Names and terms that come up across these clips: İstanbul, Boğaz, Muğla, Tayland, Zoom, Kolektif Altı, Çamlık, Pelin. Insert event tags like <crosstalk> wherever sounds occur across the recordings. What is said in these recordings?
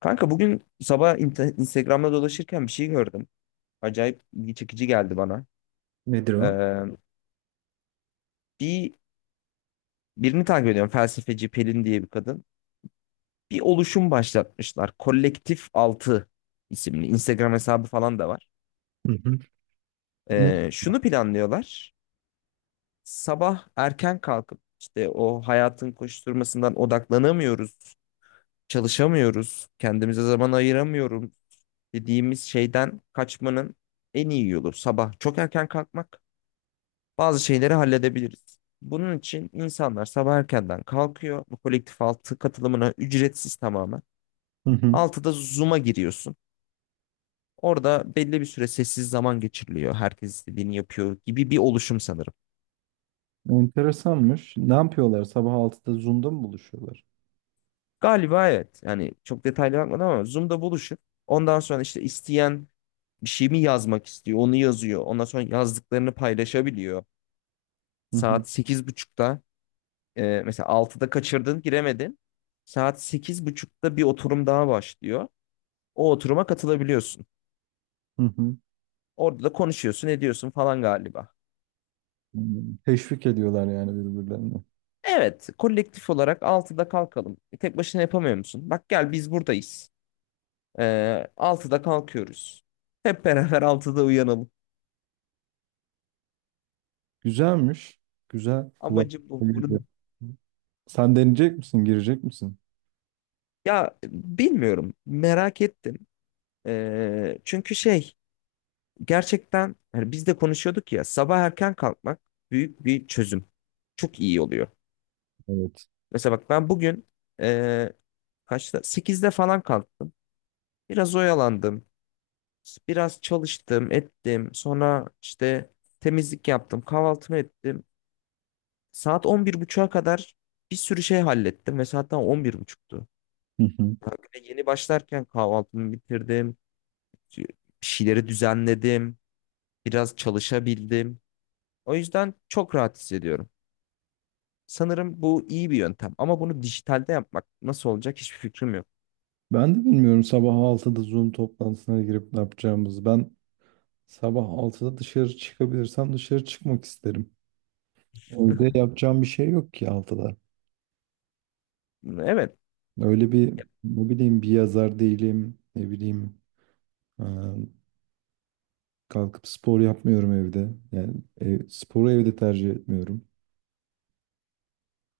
Kanka bugün sabah Instagram'da dolaşırken bir şey gördüm. Acayip ilgi çekici geldi bana. Nedir o? Ee, bir Birini takip ediyorum. Felsefeci Pelin diye bir kadın. Bir oluşum başlatmışlar. Kolektif Altı isimli. Instagram hesabı falan da var. Hı hı. Ne? Şunu planlıyorlar. Sabah erken kalkıp işte o hayatın koşturmasından odaklanamıyoruz, çalışamıyoruz, kendimize zaman ayıramıyoruz dediğimiz şeyden kaçmanın en iyi yolu sabah çok erken kalkmak. Bazı şeyleri halledebiliriz. Bunun için insanlar sabah erkenden kalkıyor. Bu kolektif altı katılımına ücretsiz tamamen. Hı hı. Altıda Zoom'a giriyorsun. Orada belli bir süre sessiz zaman geçiriliyor. Herkes istediğini yapıyor gibi bir oluşum sanırım. Enteresanmış. Ne yapıyorlar? Sabah altıda Zoom'da mı buluşuyorlar? Galiba evet. Yani çok detaylı bakmadım ama Zoom'da buluşup ondan sonra işte isteyen bir şey mi yazmak istiyor onu yazıyor. Ondan sonra yazdıklarını paylaşabiliyor. Hı hı. Saat 8:30'da mesela altıda kaçırdın giremedin. Saat sekiz buçukta bir oturum daha başlıyor. O oturuma katılabiliyorsun. Hı hı. Orada da konuşuyorsun, ediyorsun falan galiba. Hmm. Teşvik ediyorlar yani birbirlerini. Evet, kolektif olarak altıda kalkalım. E, tek başına yapamıyor musun? Bak gel biz buradayız. Ee, 6'da kalkıyoruz. Hep beraber altıda uyanalım. Güzelmiş. Güzel. Kulak. Amacım bu. Bunu. Sen deneyecek misin? Girecek misin? Ya bilmiyorum. Merak ettim. Çünkü gerçekten hani biz de konuşuyorduk ya sabah erken kalkmak büyük bir çözüm. Çok iyi oluyor. Evet. Mesela bak ben bugün ee, kaçta? Sekizde falan kalktım. Biraz oyalandım. Biraz çalıştım, ettim. Sonra işte temizlik yaptım, kahvaltımı ettim. Saat 11:30'a kadar bir sürü şey hallettim ve saat daha on bir buçuktu. Hı hı. Yani bir de yeni başlarken kahvaltımı bitirdim. Bir şeyleri düzenledim. Biraz çalışabildim. O yüzden çok rahat hissediyorum. Sanırım bu iyi bir yöntem ama bunu dijitalde yapmak nasıl olacak hiçbir fikrim yok. Ben de bilmiyorum sabah altıda Zoom toplantısına girip ne yapacağımızı. Ben sabah altıda dışarı çıkabilirsem dışarı çıkmak isterim. Evde yapacağım bir şey yok ki altıda. Evet. Öyle bir ne bileyim bir yazar değilim. Ne bileyim e, kalkıp spor yapmıyorum evde. Yani sporu evde tercih etmiyorum.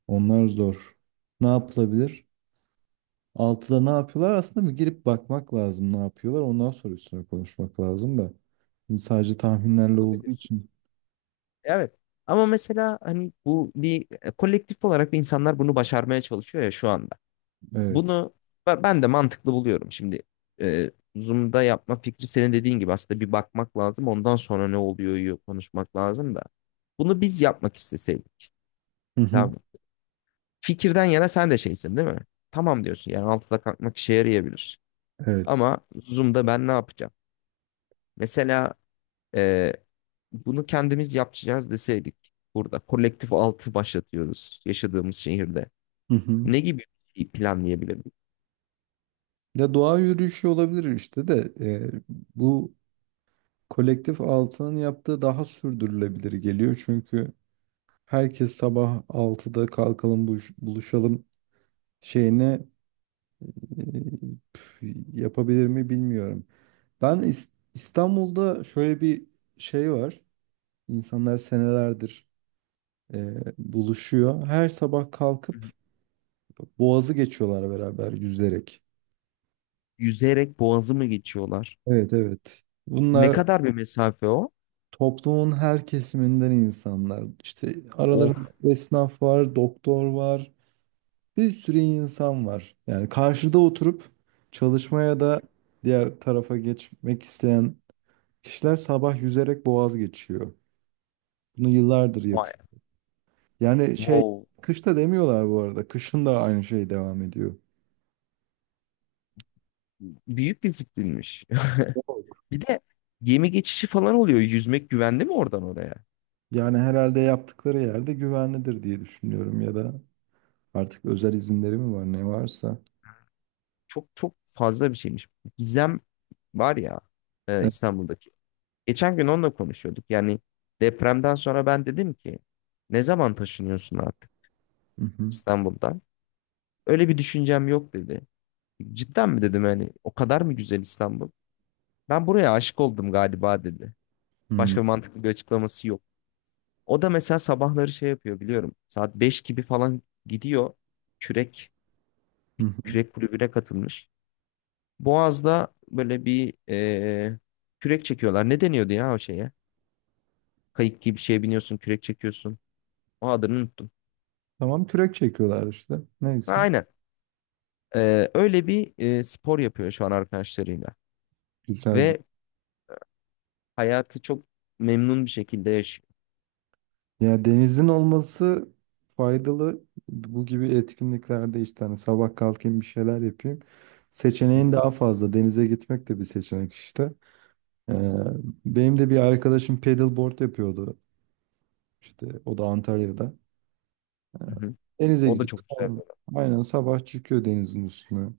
Onlar zor. Ne yapılabilir? Altıda ne yapıyorlar? Aslında bir girip bakmak lazım ne yapıyorlar. Ondan sonra üstüne konuşmak lazım da. Şimdi sadece tahminlerle olduğu Olabilir. için. Evet. Ama mesela hani bu bir kolektif olarak insanlar bunu başarmaya çalışıyor ya şu anda. Evet. Bunu ben de mantıklı buluyorum. Şimdi e, Zoom'da yapma fikri senin dediğin gibi aslında bir bakmak lazım. Ondan sonra ne oluyor konuşmak lazım da. Bunu biz yapmak isteseydik. Hı hı. Tamam mı? Fikirden yana sen de şeysin değil mi? Tamam diyorsun yani altıda kalkmak işe yarayabilir. Evet. Ama Zoom'da ben ne yapacağım? Mesela e, bunu kendimiz yapacağız deseydik burada kolektif altı başlatıyoruz yaşadığımız şehirde. Hı hı. Ne gibi bir şey planlayabilirdik? Ya doğa yürüyüşü olabilir işte de bu kolektif altının yaptığı daha sürdürülebilir geliyor çünkü herkes sabah altıda kalkalım buluşalım şeyine e, yapabilir mi bilmiyorum. Ben İs- İstanbul'da şöyle bir şey var. İnsanlar senelerdir buluşuyor. Her sabah Hı kalkıp hı. Boğaz'ı geçiyorlar beraber yüzerek. Yüzerek boğazı mı geçiyorlar? Evet, evet. Ne Bunlar kadar bir mesafe o? toplumun her kesiminden insanlar. İşte aralarında Of. esnaf var, doktor var. Bir sürü insan var. Yani karşıda oturup çalışmaya da diğer tarafa geçmek isteyen kişiler sabah yüzerek boğaz geçiyor. Bunu yıllardır Vay. yapıyor. Yani şey, Wow. kışta demiyorlar bu arada. Kışın da aynı şey devam ediyor. Büyük bir ziplinmiş. <laughs> Bir de gemi geçişi falan oluyor. Yüzmek güvenli mi oradan oraya? Yani herhalde yaptıkları yerde güvenlidir diye düşünüyorum ya da artık özel izinleri mi var ne varsa. Çok çok fazla bir şeymiş. Gizem var ya, Evet. İstanbul'daki. Geçen gün onunla konuşuyorduk. Yani depremden sonra ben dedim ki ne zaman taşınıyorsun artık Hı hı. İstanbul'dan? Öyle bir düşüncem yok dedi. Cidden mi dedim, hani o kadar mı güzel İstanbul? Ben buraya aşık oldum galiba dedi. Hı hı. Başka mantıklı bir açıklaması yok. O da mesela sabahları şey yapıyor biliyorum. Saat 5 gibi falan gidiyor. Kürek Hı Bir hı. kürek kulübüne katılmış. Boğaz'da böyle bir kürek çekiyorlar. Ne deniyordu ya o şeye? Kayık gibi bir şeye biniyorsun, kürek çekiyorsun. O adını unuttum. Tamam, kürek çekiyorlar işte. Ha, Neyse. aynen. Öyle bir spor yapıyor şu an arkadaşlarıyla. Güzel, güzel. Ve hayatı çok memnun bir şekilde yaşıyor. Ya denizin olması faydalı. Bu gibi etkinliklerde işte hani sabah kalkayım bir şeyler yapayım. Seçeneğin daha fazla. Denize gitmek de bir seçenek işte. Ee, benim de bir arkadaşım paddleboard yapıyordu. İşte o da Antalya'da. Ee, Hı hı. denize O da gidip çok güzel. aynen sabah çıkıyor denizin üstüne.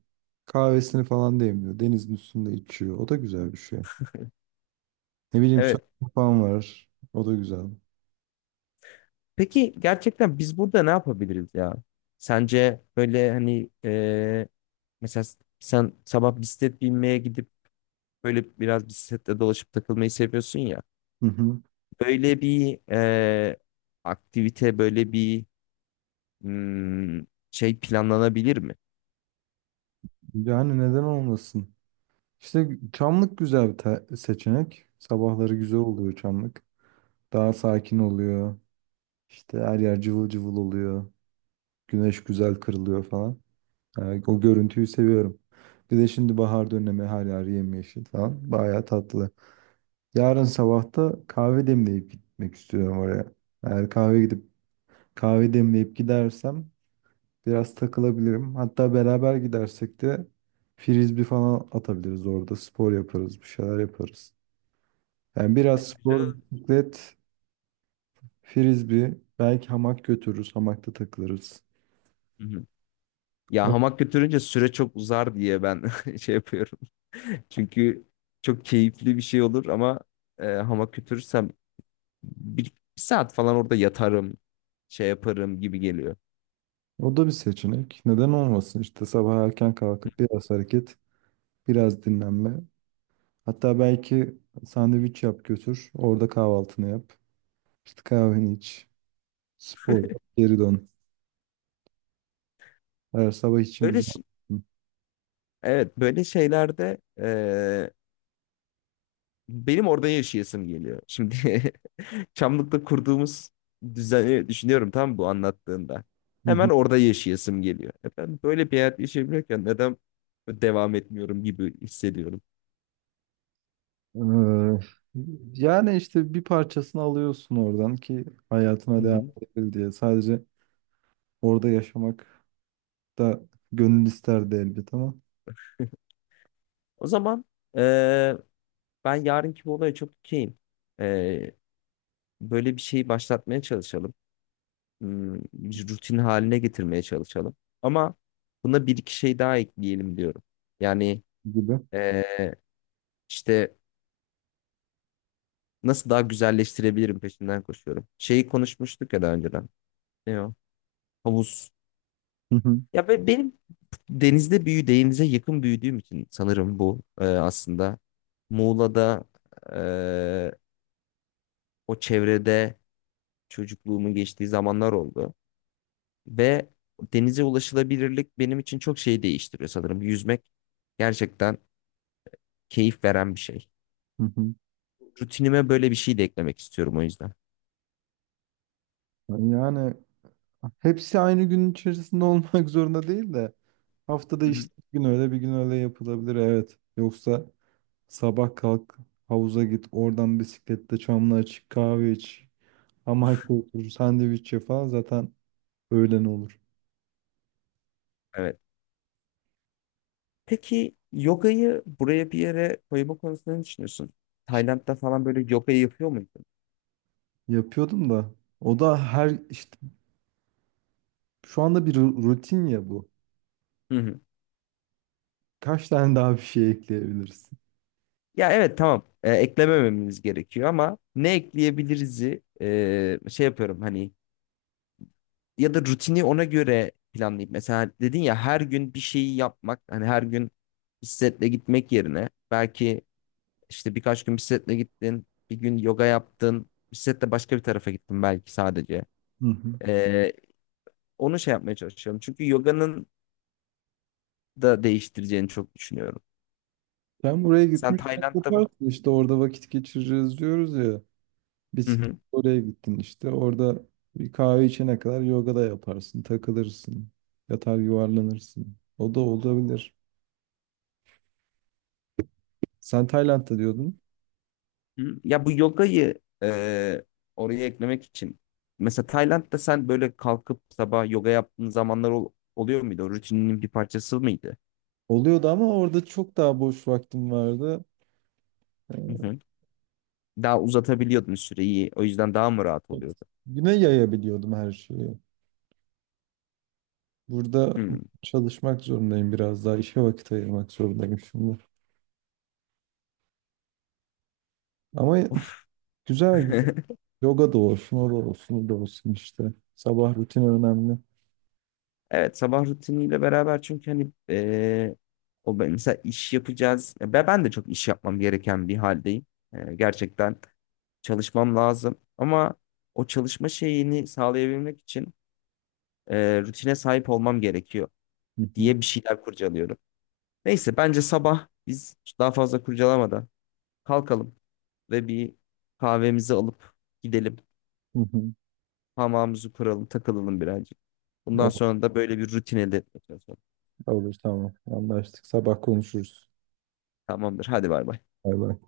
Kahvesini falan demliyor. Denizin üstünde içiyor. O da güzel bir şey. Ne bileyim surf Evet. falan var. O da güzel. Peki gerçekten biz burada ne yapabiliriz ya? Sence böyle hani mesela sen sabah bisiklet binmeye gidip böyle biraz bisikletle dolaşıp takılmayı seviyorsun ya. Hı hı. Böyle bir aktivite, böyle bir hmm, şey planlanabilir mi? Yani neden olmasın? İşte Çamlık güzel bir seçenek. Sabahları güzel oluyor Çamlık. Daha sakin oluyor. İşte her yer cıvıl cıvıl oluyor. Güneş güzel kırılıyor falan. Yani o görüntüyü seviyorum. Bir de şimdi bahar dönemi her yer yemyeşil falan. Bayağı tatlı. Yarın sabah da kahve demleyip gitmek istiyorum oraya. Eğer kahve gidip kahve demleyip gidersem biraz takılabilirim. Hatta beraber gidersek de frisbee falan atabiliriz orada. Spor yaparız, bir şeyler yaparız. Yani Evet, biraz spor, güzel. bisiklet, frisbee, belki hamak götürürüz, hamakta takılırız. Hı hı. Ya Evet, hamak götürünce süre çok uzar diye ben <laughs> şey yapıyorum. <laughs> Çünkü çok keyifli bir şey olur ama hamak götürürsem bir saat falan orada yatarım, şey yaparım gibi geliyor. o da bir seçenek. Neden olmasın? İşte sabah erken kalkıp biraz hareket, biraz dinlenme. Hatta belki sandviç yap götür, orada kahvaltını yap. İşte kahveni iç, spor yap, geri dön. Her sabah için Böyle güzel. ş- Hı evet, böyle şeylerde benim orada yaşayasım geliyor. Şimdi <laughs> Çamlık'ta kurduğumuz düzeni düşünüyorum tam bu anlattığında. Hemen hı. orada yaşayasım geliyor. E, ben böyle bir hayat yaşayabiliyorken neden devam etmiyorum gibi hissediyorum. Ee, yani işte bir parçasını alıyorsun oradan ki Hı hayatına devam hı. edebil diye. Sadece orada yaşamak da gönül isterdi elbet ama O zaman e, ben yarınki bu olaya çok okeyim. E, Böyle bir şeyi başlatmaya çalışalım. Bir rutin haline getirmeye çalışalım. Ama buna bir iki şey daha ekleyelim diyorum. Yani gibi. e, işte nasıl daha güzelleştirebilirim peşinden koşuyorum. Şeyi konuşmuştuk ya daha önceden. Ne o? Havuz. Hı hı, Ya benim denize yakın büyüdüğüm için sanırım bu aslında. Muğla'da, e, o çevrede çocukluğumun geçtiği zamanlar oldu. Ve denize ulaşılabilirlik benim için çok şey değiştiriyor sanırım. Yüzmek gerçekten keyif veren bir şey. hı hı. Rutinime böyle bir şey de eklemek istiyorum o yüzden. Yani hepsi aynı gün içerisinde <laughs> olmak zorunda değil de haftada Hı hı. işte bir gün öyle bir gün öyle yapılabilir, evet. Yoksa sabah kalk, havuza git, oradan bisiklette çamlığa çık, kahve iç. Ama otur <laughs> sandviç ye falan zaten öğlen olur. Evet. Peki yogayı buraya bir yere koyma konusunda ne düşünüyorsun? Tayland'da falan böyle yogayı yapıyor muydun? Yapıyordum da. O da her işte şu anda bir rutin ya bu. Hı hı. Kaç tane daha bir şey ekleyebilirsin? Ya evet tamam, eklemememiz gerekiyor ama ne ekleyebiliriz'i şey yapıyorum hani ya da rutini ona göre planlayıp mesela dedin ya her gün bir şeyi yapmak, hani her gün bisikletle gitmek yerine belki işte birkaç gün bisikletle gittin, bir gün yoga yaptın, bisikletle başka bir tarafa gittin belki sadece. Hı hı. E, Onu şey yapmaya çalışıyorum çünkü yoganın da değiştireceğini çok düşünüyorum. Sen buraya Sen gitmişken Tayland'da mı? yaparsın işte orada vakit geçireceğiz diyoruz ya. Hı Bisiklet hı. oraya gittin işte orada bir kahve içene kadar yoga da yaparsın, takılırsın, yatar yuvarlanırsın. O da olabilir. Sen Tayland'da diyordun. Hı. Ya bu yogayı oraya eklemek için mesela Tayland'da sen böyle kalkıp sabah yoga yaptığın zamanlar oluyor muydu? O rutininin bir parçası mıydı? Oluyordu ama orada çok daha boş vaktim vardı. Hı Ee, hı. Daha uzatabiliyordun süreyi. O yüzden daha mı rahat Evet. oluyordu? Güne yayabiliyordum her şeyi. Burada Hı. çalışmak zorundayım biraz daha. İşe vakit ayırmak zorundayım şimdi. Ama Of. güzel, güzel. <laughs> Yoga da olsun, o da olsun, o da olsun işte. Sabah rutini önemli. Evet, sabah rutiniyle beraber çünkü hani mesela iş yapacağız. Ya ben, de çok iş yapmam gereken bir haldeyim. E, gerçekten çalışmam lazım. Ama o çalışma şeyini sağlayabilmek için rutine sahip olmam gerekiyor Hı hı, diye bir şeyler kurcalıyorum. Neyse bence sabah biz daha fazla kurcalamadan kalkalım ve bir kahvemizi alıp gidelim. hı hı. Hamamımızı kuralım, takılalım birazcık. Bundan Olur, sonra da böyle bir rutine de çalışalım. olur, tamam. Anlaştık. Sabah konuşuruz. Tamamdır. Hadi bay bay. Bay bay.